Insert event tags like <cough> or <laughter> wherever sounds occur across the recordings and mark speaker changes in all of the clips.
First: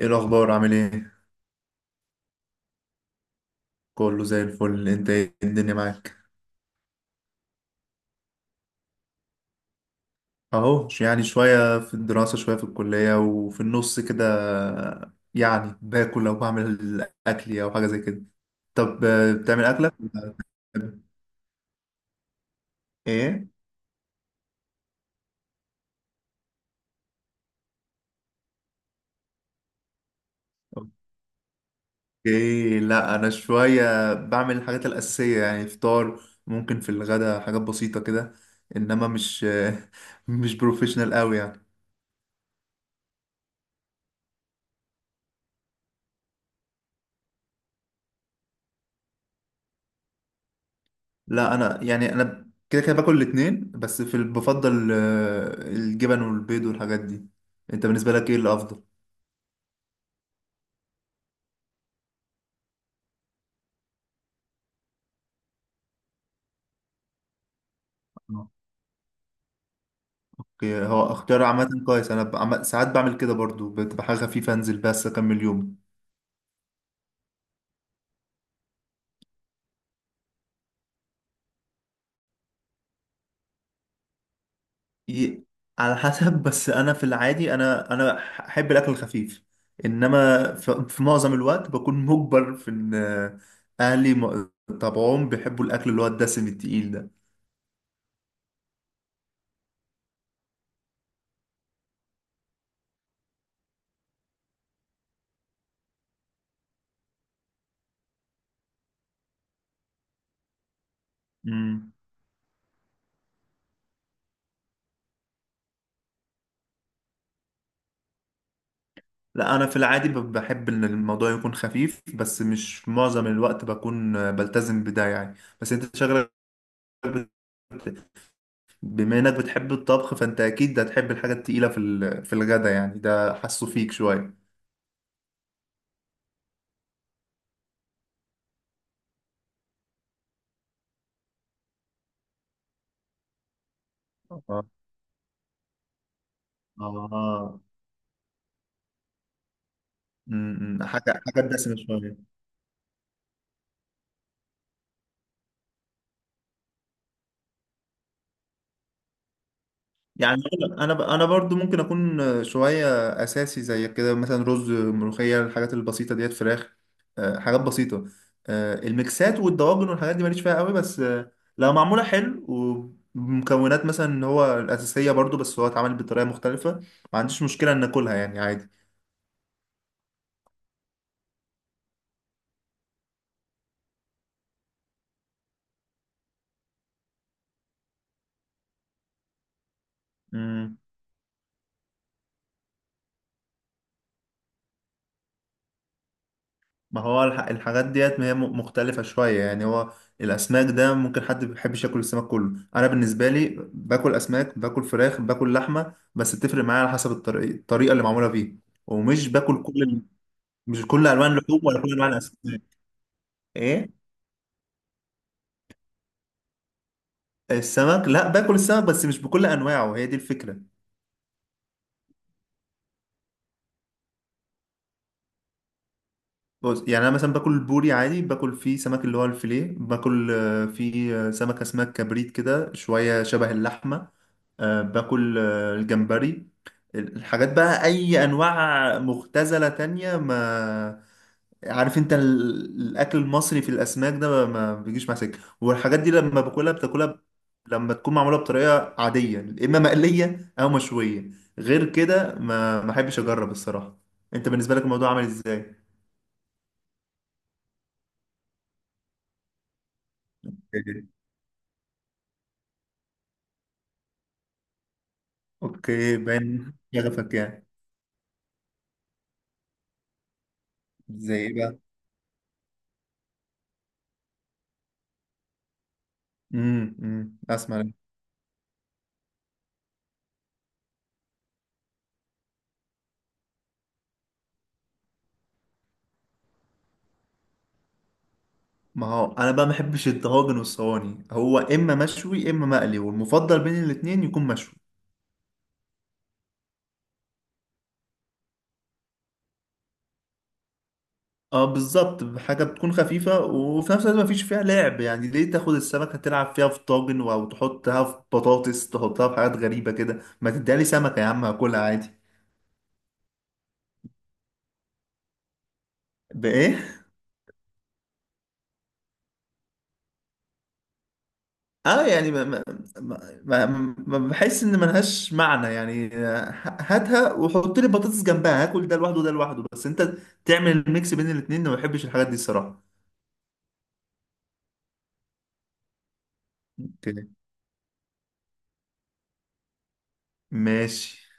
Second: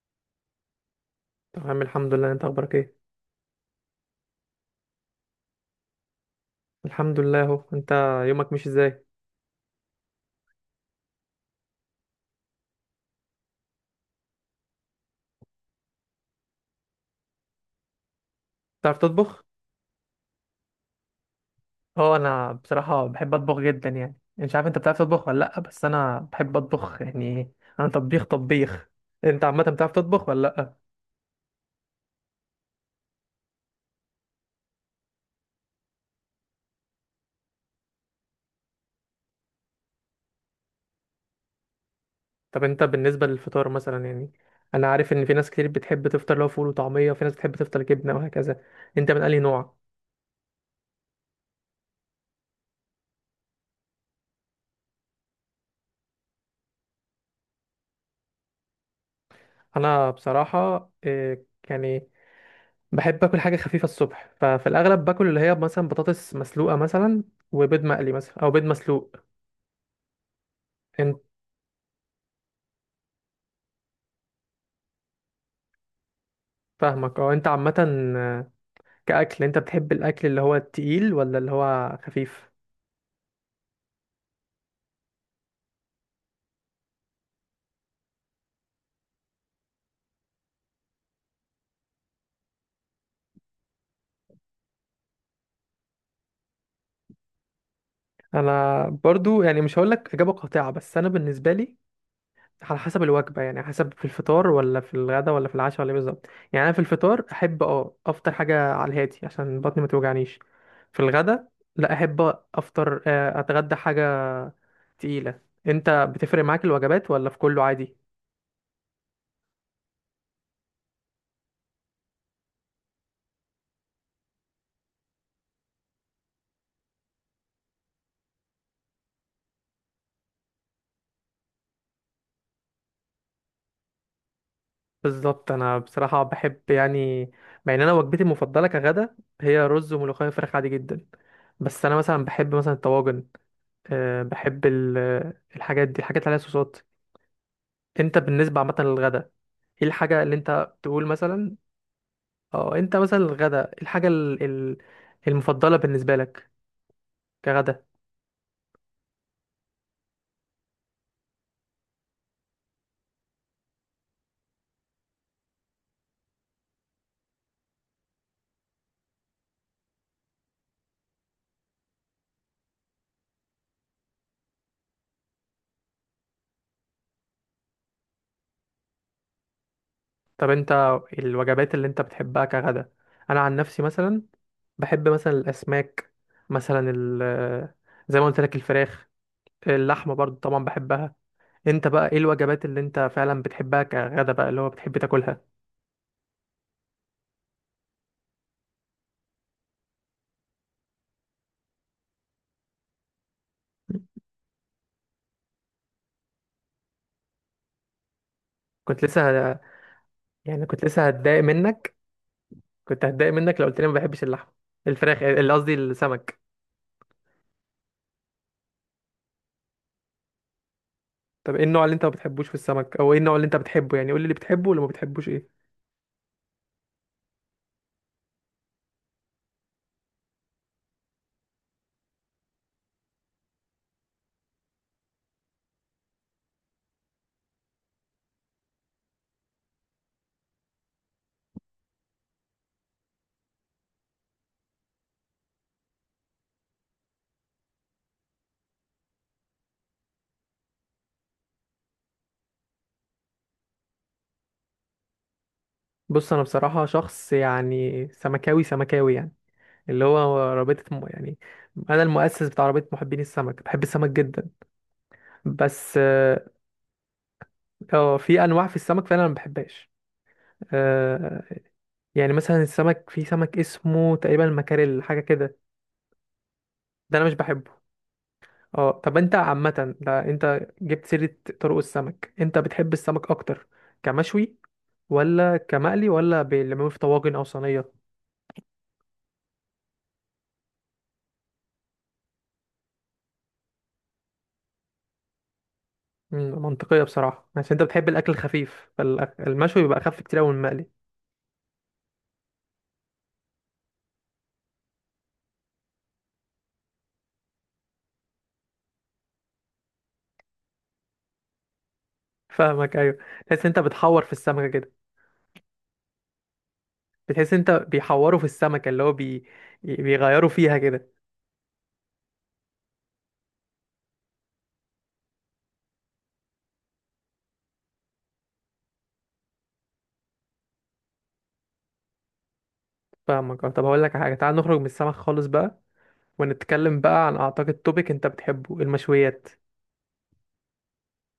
Speaker 1: ايه الاخبار؟ عامل ايه؟
Speaker 2: تمام الحمد لله، انت اخبارك ايه؟
Speaker 1: كله زي الفل. انت ايه الدنيا معاك؟
Speaker 2: الحمد لله اهو. انت يومك مش ازاي؟
Speaker 1: اهو يعني شويه في الدراسه، شويه في الكليه، وفي النص كده. يعني باكل او بعمل اكلي او حاجه زي كده.
Speaker 2: بتعرف
Speaker 1: طب،
Speaker 2: تطبخ؟
Speaker 1: بتعمل اكلك ولا بتعمل
Speaker 2: اه، انا بصراحه بحب
Speaker 1: ايه؟
Speaker 2: اطبخ جدا. يعني مش عارف انت بتعرف تطبخ ولا لا، بس انا بحب اطبخ يعني. انا طبيخ طبيخ. انت عامه بتعرف تطبخ ولا لا؟
Speaker 1: اوكي، لا انا شويه بعمل الحاجات الاساسيه، يعني فطار. ممكن في الغدا حاجات بسيطه كده، انما مش <laughs> مش بروفيشنال قوي يعني.
Speaker 2: طب انت بالنسبه للفطار مثلا يعني، انا عارف ان في ناس كتير بتحب تفطر لو فول وطعميه، وفي ناس بتحب تفطر جبنه وهكذا. انت من انهي نوع؟
Speaker 1: لا انا يعني، انا كده كده باكل الاتنين، بس بفضل الجبن والبيض والحاجات دي. انت بالنسبه لك ايه الافضل؟
Speaker 2: انا بصراحه يعني بحب اكل حاجه خفيفه الصبح، ففي الاغلب باكل اللي هي مثلا بطاطس مسلوقه مثلا، وبيض مقلي مثلا او
Speaker 1: آه.
Speaker 2: بيض مسلوق.
Speaker 1: أوكي، هو
Speaker 2: انت
Speaker 1: اختيار عامه كويس. انا ساعات بعمل كده برضو، بتبقى حاجه خفيفه انزل بس اكمل يوم.
Speaker 2: فاهمك اه، انت عامه، آه، كاكل انت بتحب الاكل اللي هو التقيل ولا اللي هو خفيف؟
Speaker 1: ي- على حسب <laughs> بس انا في العادي، انا احب الاكل الخفيف، انما في معظم الوقت بكون مجبر في ان، اهلي طبعهم بيحبوا الاكل اللي هو الدسم التقيل ده.
Speaker 2: انا برضو يعني مش هقول لك اجابه قاطعه، بس انا بالنسبه لي على حسب الوجبه، يعني على حسب في الفطار ولا في الغدا ولا في العشاء ولا إيه بالظبط. يعني انا في الفطار احب اه افطر حاجه على الهادي عشان بطني ما توجعنيش. في الغدا لا،
Speaker 1: مم.
Speaker 2: احب افطر اتغدى حاجه تقيلة. انت بتفرق معاك الوجبات ولا في كله عادي؟
Speaker 1: لا انا في العادي بحب ان الموضوع يكون خفيف، بس مش معظم الوقت بكون بلتزم بده يعني. بس انت شغلك، بت- بما انك بتحب الطبخ، فانت اكيد هتحب الحاجة التقيلة في الغدا. يعني ده حاسه فيك شوية.
Speaker 2: بالظبط، انا بصراحة بحب يعني، مع ان انا وجبتي المفضلة كغدا هي رز وملوخية وفراخ عادي جدا، بس انا مثلا بحب مثلا الطواجن. أه
Speaker 1: اه آه.
Speaker 2: بحب الحاجات دي، الحاجات اللي عليها صوصات.
Speaker 1: اه
Speaker 2: انت بالنسبة عامة للغدا، ايه الحاجة اللي انت تقول
Speaker 1: حاجة حاجة
Speaker 2: مثلا؟
Speaker 1: دسمة شوية.
Speaker 2: اه، انت مثلا الغدا إيه الحاجة المفضلة بالنسبة لك كغدا؟
Speaker 1: يعني انا برضو ممكن اكون شويه اساسي زي كده، مثلا رز، ملوخيه، الحاجات البسيطه ديت، فراخ. حاجات بسيطه. الميكسات والدواجن والحاجات دي ماليش فيها قوي، بس لو معموله حلو، ومكونات مثلا اللي هو الاساسيه برضو بس هو اتعمل بطريقه مختلفه، ما عنديش مشكله ان اكلها يعني.
Speaker 2: طب انت الوجبات اللي انت بتحبها كغدا، انا عن نفسي مثلا بحب مثلا الاسماك، مثلا ال زي ما قلت لك الفراخ، اللحمه برضو طبعا
Speaker 1: عادي.
Speaker 2: بحبها. انت بقى ايه الوجبات اللي انت فعلا بتحبها كغدا بقى، اللي هو بتحب تاكلها؟
Speaker 1: ما هو الحاجات ديت ما هي مختلفة شوية يعني. هو الأسماك ده ممكن حد ما بيحبش ياكل السمك كله. أنا بالنسبة لي باكل أسماك، باكل فراخ، باكل لحمة، بس بتفرق معايا على حسب الطريقة اللي معمولة فيه.
Speaker 2: كنت
Speaker 1: ومش
Speaker 2: لسه ه-
Speaker 1: باكل كل ال-
Speaker 2: يعني كنت
Speaker 1: مش
Speaker 2: لسه
Speaker 1: كل ألوان
Speaker 2: هتضايق
Speaker 1: اللحوم ولا كل
Speaker 2: منك.
Speaker 1: أنواع الأسماك.
Speaker 2: كنت هتضايق منك لو قلت لي
Speaker 1: إيه.
Speaker 2: ما بحبش اللحمه، الفراخ، اللي قصدي السمك.
Speaker 1: السمك، لا باكل السمك بس مش بكل أنواعه، هي دي الفكرة.
Speaker 2: طب ايه النوع اللي انت ما بتحبوش في السمك، او ايه النوع اللي انت بتحبه؟ يعني قول لي اللي بتحبه واللي ما بتحبوش ايه.
Speaker 1: بص يعني، أنا مثلا باكل البوري عادي، باكل فيه سمك اللي هو الفيليه، باكل فيه سمك أسماك كبريت كده، شوية شبه اللحمة. باكل الجمبري. الحاجات بقى اي انواع مختزلة تانية ما. عارف انت الاكل المصري في الاسماك ده ما بيجيش مع سكه والحاجات دي. لما باكلها بتاكلها لما تكون معموله بطريقه عاديه، اما مقليه او مشويه. غير كده ما احبش اجرب الصراحه. انت بالنسبه لك الموضوع عامل ازاي؟
Speaker 2: بص انا بصراحه شخص يعني سمكاوي يعني، اللي هو رابطة م... يعني أنا المؤسس بتاع رابطة محبين السمك، بحب السمك جدا. بس
Speaker 1: اوكي،
Speaker 2: آه،
Speaker 1: باين شغفك يعني.
Speaker 2: في أنواع في السمك فعلا أنا ما بحبهاش.
Speaker 1: زي
Speaker 2: آه
Speaker 1: ايه بقى؟
Speaker 2: يعني مثلا السمك، في سمك اسمه تقريبا المكاريل حاجة كده، ده أنا مش بحبه.
Speaker 1: اسمع،
Speaker 2: اه طب أنت عامة، ده أنت جبت سيرة طرق السمك، أنت بتحب السمك أكتر كمشوي ولا كمقلي، ولا بيعملوه في طواجن أو صينية؟
Speaker 1: ما هو انا بقى ما بحبش الطواجن والصواني. هو اما مشوي اما مقلي، والمفضل بين الاتنين يكون مشوي.
Speaker 2: مم، منطقية بصراحة، عشان أنت بتحب الأكل الخفيف فالمشوي بيبقى أخف كتير أوي من المقلي.
Speaker 1: اه بالظبط، حاجه بتكون خفيفه وفي نفس الوقت ما فيش فيها لعب. يعني ليه تاخد السمكه تلعب فيها في طاجن او تحطها في بطاطس، تحطها في حاجات غريبه كده؟ ما تديها لي سمكه يا عم هاكلها عادي.
Speaker 2: فاهمك ايوه. تحس انت بتحور في السمكه كده؟
Speaker 1: بايه؟
Speaker 2: بتحس انت بيحوروا في السمكه، اللي هو بي... بيغيروا فيها كده.
Speaker 1: اه يعني ما بحس ان ملهاش معنى يعني. هاتها وحط لي بطاطس جنبها، هاكل ده لوحده وده لوحده، بس انت تعمل الميكس بين الاتنين ما بحبش الحاجات دي الصراحه.
Speaker 2: فاهمك اه. طب هقول لك حاجه، تعال نخرج من السمك خالص بقى، ونتكلم بقى عن اعتقد توبيك انت بتحبه، المشويات.
Speaker 1: ماشي.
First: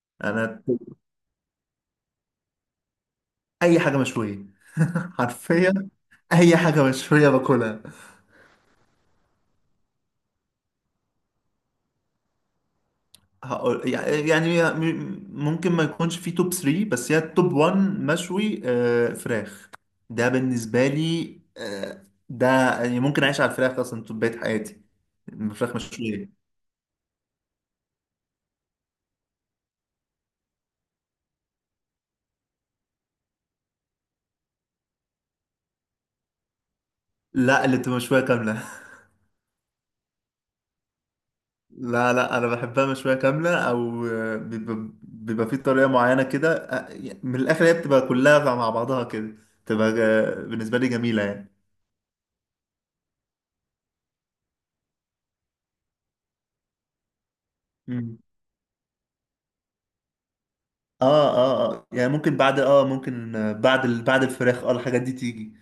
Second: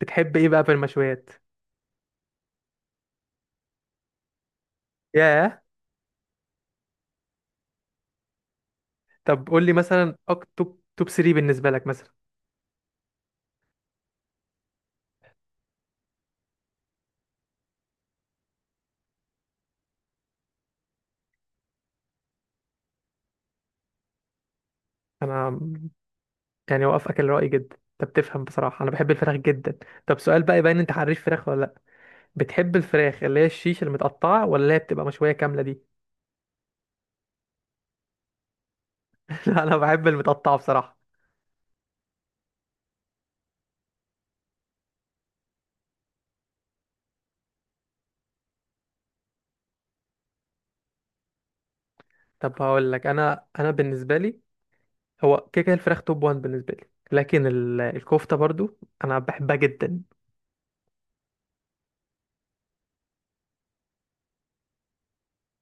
Speaker 2: بتحب ايه
Speaker 1: انا
Speaker 2: بقى في المشويات؟
Speaker 1: اي حاجه مشويه <laughs>
Speaker 2: ياه.
Speaker 1: حرفيا اي حاجه مشويه باكلها.
Speaker 2: طب قول لي مثلا توب 3 بالنسبه لك مثلا.
Speaker 1: هقول يعني ممكن ما يكونش في توب 3، بس هي التوب 1 مشوي فراخ. ده بالنسبه لي، ده يعني ممكن اعيش على الفراخ اصلا طول بقية حياتي.
Speaker 2: انا
Speaker 1: الفراخ مشويه.
Speaker 2: يعني وافقك الراي جدا. انت بتفهم، بصراحه انا بحب الفراخ جدا. طب سؤال بقى يبين انت حريف فراخ ولا لا، بتحب الفراخ اللي هي الشيش المتقطعه، ولا اللي هي بتبقى مشويه كامله دي؟
Speaker 1: لا اللي بتبقى مشويه كامله.
Speaker 2: <laughs> لا انا بحب المتقطعه بصراحه.
Speaker 1: لا، لا، انا بحبها مشويه كامله، او بيبقى, في طريقه معينه كده. من الاخر هي بتبقى كلها مع بعضها كده، بتبقى بالنسبه لي جميله يعني.
Speaker 2: طب هقول لك، انا بالنسبه لي، هو كده كده الفراخ توب 1 بالنسبه لي، لكن
Speaker 1: مم.
Speaker 2: الكفته برضو انا بحبها جدا.
Speaker 1: اه، اه، اه، يعني ممكن بعد، ممكن بعد بعد الفراخ الحاجات دي تيجي.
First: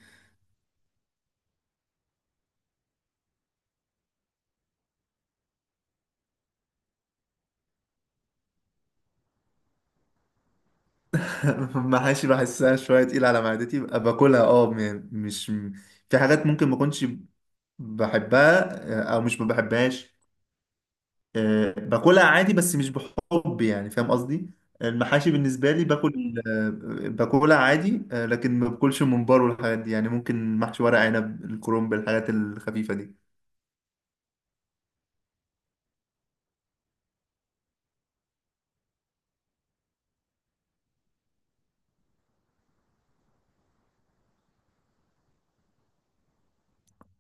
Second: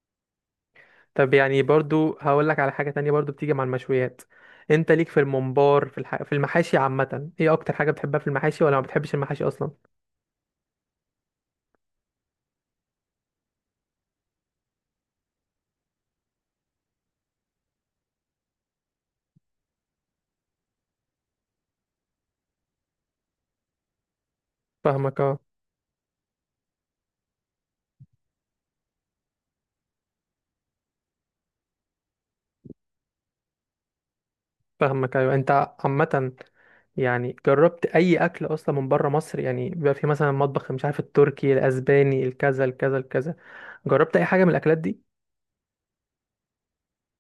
Speaker 2: طب يعني برضو هقول لك على حاجه تانية برضو بتيجي مع المشويات. انت ليك في الممبار، في الح... في المحاشي عامه، ايه اكتر حاجه بتحبها في المحاشي، ولا ما بتحبش المحاشي اصلا؟
Speaker 1: <laughs> محاشي بحسها شويه تقيله على معدتي، ببقى باكلها. مش، في حاجات ممكن ما اكونش بحبها، او مش ما بحبهاش. باكلها عادي بس مش بحب، يعني فاهم قصدي.
Speaker 2: فاهمك
Speaker 1: المحاشي
Speaker 2: اه.
Speaker 1: بالنسبة لي باكل، باكلها عادي، لكن ما باكلش الممبار والحاجات دي. يعني ممكن محشي ورق عنب، الكرنب، الحاجات الخفيفة دي.
Speaker 2: فاهمك ايوه. انت عامه يعني جربت اي اكل اصلا من بره مصر؟ يعني بيبقى في مثلا مطبخ مش عارف، التركي، الاسباني، الكذا الكذا الكذا. جربت اي حاجه من الاكلات دي؟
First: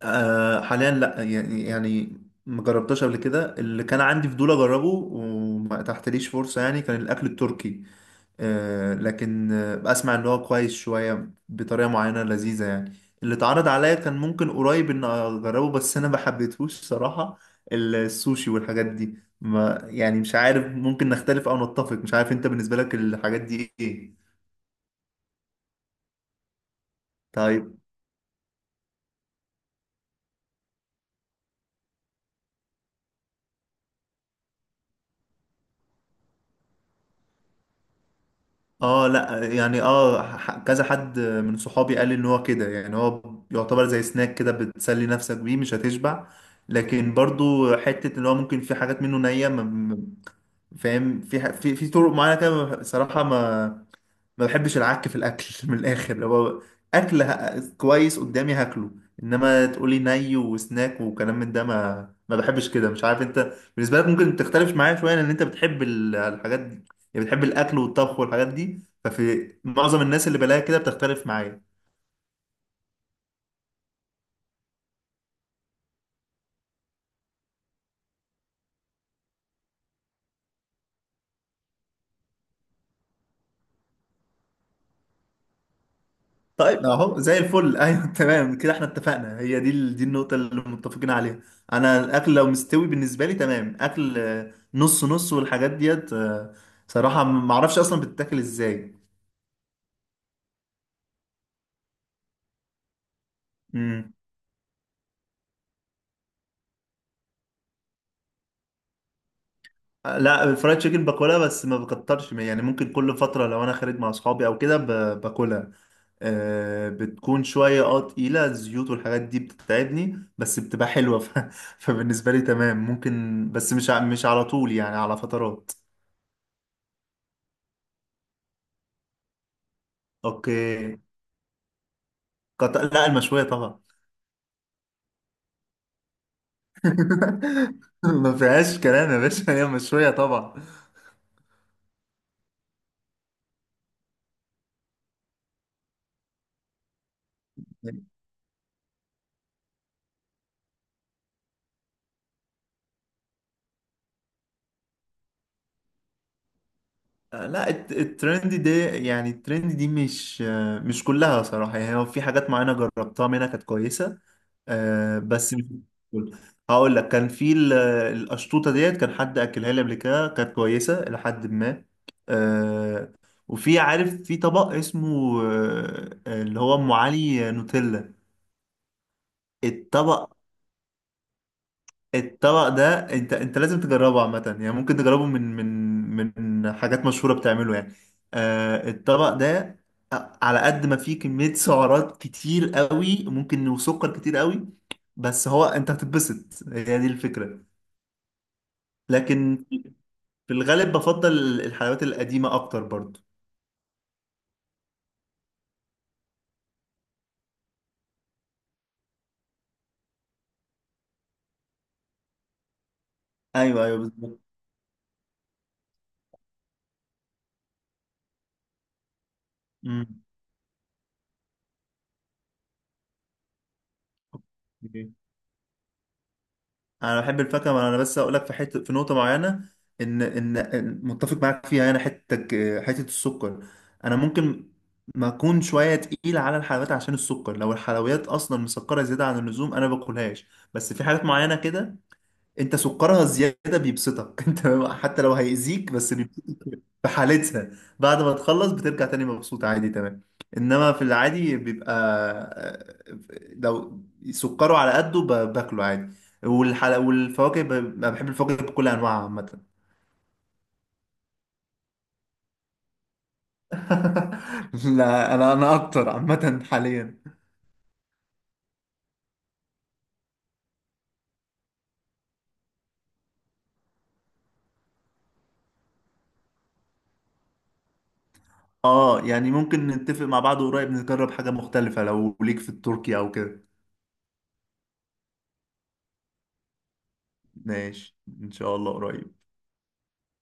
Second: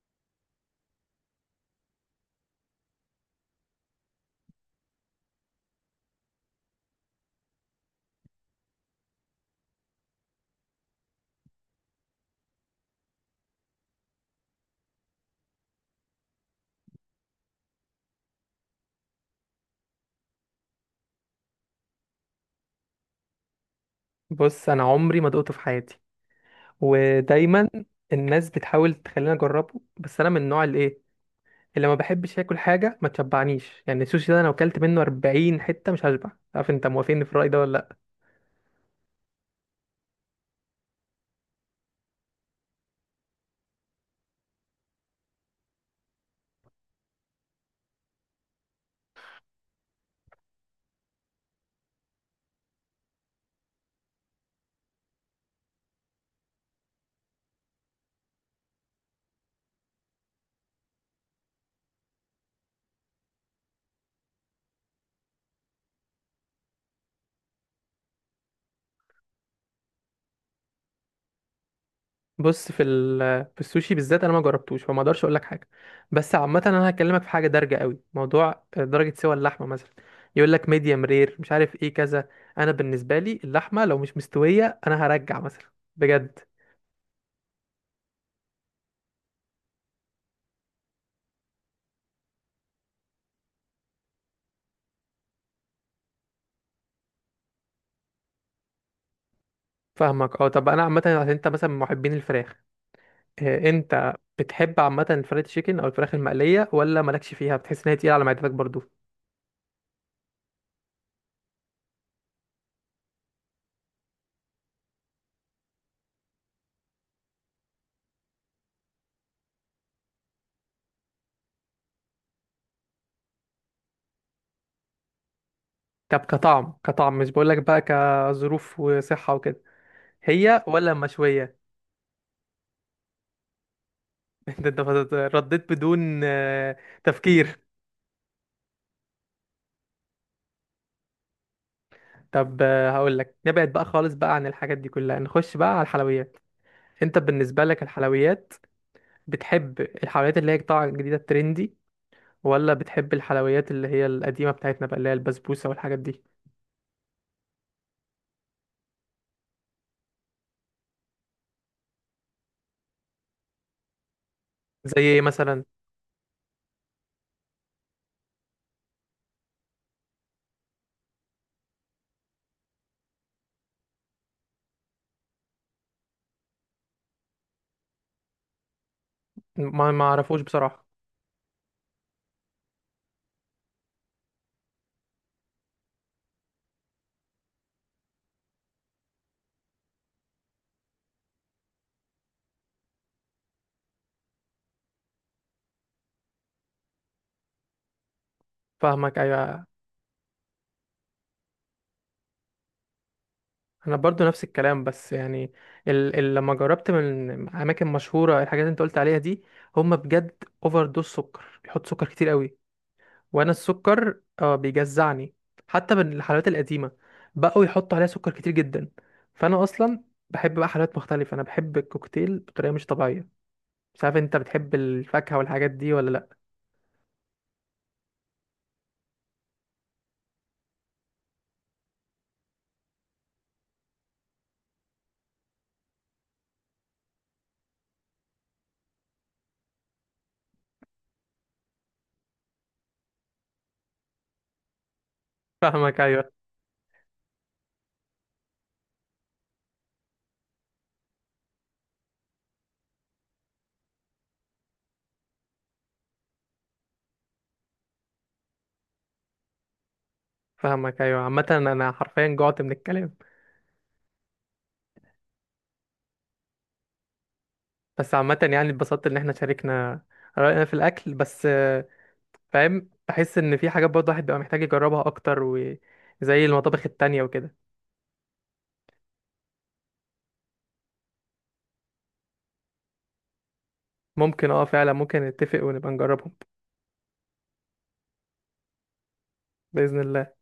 Speaker 1: حاليا لا يعني ما جربتهاش قبل كده. اللي كان عندي فضول اجربه وما تحتليش فرصة يعني كان الاكل التركي. لكن اسمع اللي هو كويس شويه بطريقه معينه لذيذه يعني. اللي اتعرض عليا كان ممكن قريب ان اجربه بس انا ما حبيتهوش صراحه، السوشي والحاجات دي. ما يعني، مش عارف ممكن نختلف او نتفق. مش عارف انت بالنسبه لك الحاجات دي ايه؟
Speaker 2: بص انا عمري ما دقته في حياتي. ودايما
Speaker 1: طيب.
Speaker 2: الناس بتحاول تخليني اجربه، بس انا من النوع اللي ايه، اللي ما بحبش اكل حاجه ما تشبعنيش. يعني السوشي ده انا اكلت منه 40 حته مش هشبع. عارف انت موافقني في الراي ده ولا لا؟
Speaker 1: اه لا يعني، كذا حد من صحابي قال لي ان هو كده، يعني هو يعتبر زي سناك كده بتسلي نفسك بيه مش هتشبع. لكن برضو حتة ان هو ممكن في حاجات منه نية، فاهم في في طرق معينة كده. صراحة ما بحبش العك في الاكل <laughs> من الاخر. لو اكل كويس قدامي هاكله، انما تقولي ني وسناك وكلام من ده ما بحبش كده. مش عارف انت بالنسبه لك ممكن تختلف معايا شويه، لان انت بتحب الحاجات دي. يعني بتحب الاكل والطبخ والحاجات دي، ففي معظم الناس اللي بلاقيها كده بتختلف معايا.
Speaker 2: بص في في السوشي بالذات انا ما جربتوش، فما اقدرش اقول لك حاجه. بس عامه انا هكلمك في حاجه دارجه قوي، موضوع درجه سوى اللحمه مثلا. يقول لك ميديم رير مش عارف ايه كذا. انا بالنسبه لي اللحمه لو مش مستويه انا هرجع مثلا بجد.
Speaker 1: طيب اهو زي الفل. <laughs> ايوه تمام كده، احنا اتفقنا هي دي دي النقطه اللي متفقين عليها. انا الاكل لو مستوي بالنسبه لي تمام، اكل نص نص والحاجات ديت صراحه ما اعرفش اصلا بتتاكل ازاي.
Speaker 2: فاهمك اه. طب انا عامه، عشان انت مثلا من محبين الفراخ،
Speaker 1: امم
Speaker 2: انت بتحب عامه الفرايد تشيكن او الفراخ المقليه، ولا مالكش فيها، بتحس ان هي تقيله على معدتك برضو؟
Speaker 1: لا، الفرايد تشيكن باكلها بس ما بكترش. يعني ممكن كل فترة لو انا خارج مع اصحابي او كده باكلها. آه بتكون شوية تقيلة، الزيوت والحاجات دي بتتعبني بس بتبقى حلوة <laughs> فبالنسبة لي تمام ممكن، بس مش على طول يعني، على فترات.
Speaker 2: طب كطعم، كطعم مش بقولك بقى كظروف وصحه وكده، هي ولا
Speaker 1: اوكي.
Speaker 2: مشويه؟
Speaker 1: لا المشوية طبعا.
Speaker 2: <laughs> انت رديت بدون تفكير.
Speaker 1: <laughs> ما فيهاش كلام يا باشا، هي مشوية طبعا.
Speaker 2: طب هقول لك، نبعد بقى خالص بقى عن الحاجات دي كلها، نخش بقى على الحلويات. انت بالنسبه لك الحلويات، بتحب الحلويات اللي هي طالعه جديده، الترندي، ولا بتحب الحلويات اللي هي القديمه بتاعتنا بقى، اللي هي البسبوسه والحاجات دي؟
Speaker 1: لا الترند دي، يعني الترند دي مش كلها صراحة. يعني هو في حاجات معينة جربتها منها كانت كويسة،
Speaker 2: زي ايه
Speaker 1: بس
Speaker 2: مثلا؟
Speaker 1: مش كل- هقول لك كان القشطوطة ديت، كان حد أكلها لي قبل كده كانت كويسة إلى حد ما. آه، وفي عارف في طبق اسمه اللي هو أم علي نوتيلا.
Speaker 2: ما ما
Speaker 1: الطبق
Speaker 2: اعرفوش بصراحه.
Speaker 1: الطبق ده انت لازم تجربه عامة. يعني ممكن تجربه من من حاجات مشهورة بتعمله يعني. الطبق ده على قد ما فيه كمية سعرات كتير قوي ممكن، وسكر كتير قوي، بس هو انت هتتبسط، هي دي الفكرة.
Speaker 2: فاهمك
Speaker 1: لكن
Speaker 2: ايوه.
Speaker 1: في الغالب بفضل الحلويات القديمة اكتر برضو.
Speaker 2: انا برضو نفس الكلام، بس يعني ال ال لما جربت من اماكن مشهوره الحاجات اللي انت قلت عليها دي، هم بجد اوفر دوز سكر، بيحط سكر كتير قوي، وانا
Speaker 1: ايوه، ايوه،
Speaker 2: السكر
Speaker 1: بالظبط.
Speaker 2: اه بيجزعني. حتى من الحلويات القديمه بقوا يحطوا عليها سكر كتير جدا. فانا اصلا بحب بقى حلويات مختلفه، انا بحب الكوكتيل بطريقه مش طبيعيه. مش عارف انت بتحب
Speaker 1: مم.
Speaker 2: الفاكهه والحاجات دي ولا لا؟
Speaker 1: انا بحب الفاكهه، ما انا بس اقول لك في حته، في نقطه معينه ان ان إن متفق معاك فيها انا، حتتك حته السكر. انا ممكن ما اكون شويه تقيل على الحلويات عشان السكر، لو الحلويات اصلا مسكره زياده عن اللزوم انا باكلهاش. بس في حاجات معينه كده انت سكرها الزياده بيبسطك <laughs> انت، حتى لو هيأذيك
Speaker 2: فاهمك
Speaker 1: بس
Speaker 2: ايوه.
Speaker 1: بيبسطك في حالتها. بعد ما تخلص بترجع تاني مبسوط عادي تمام. انما في العادي بيبقى آه، لو سكره على قده باكله عادي. والحلا والفواكه، انا بحب الفواكه بكل انواعها عامه.
Speaker 2: فاهمك ايوه. عامه انا حرفيا جوعت من الكلام.
Speaker 1: <laughs> لا انا، اكتر عامه حاليا.
Speaker 2: بس عامة يعني اتبسطت ان احنا شاركنا رأينا في الأكل، بس آه، فاهم، بحس ان في حاجات برضه الواحد بيبقى محتاج يجربها أكتر، وزي المطابخ التانية وكده.
Speaker 1: اه يعني ممكن نتفق مع بعض قريب نجرب حاجه مختلفه، لو ليك في التركي او كده.
Speaker 2: ممكن اه، فعلا ممكن نتفق ونبقى نجربهم.
Speaker 1: ماشي ان شاء الله قريب.
Speaker 2: بإذن الله.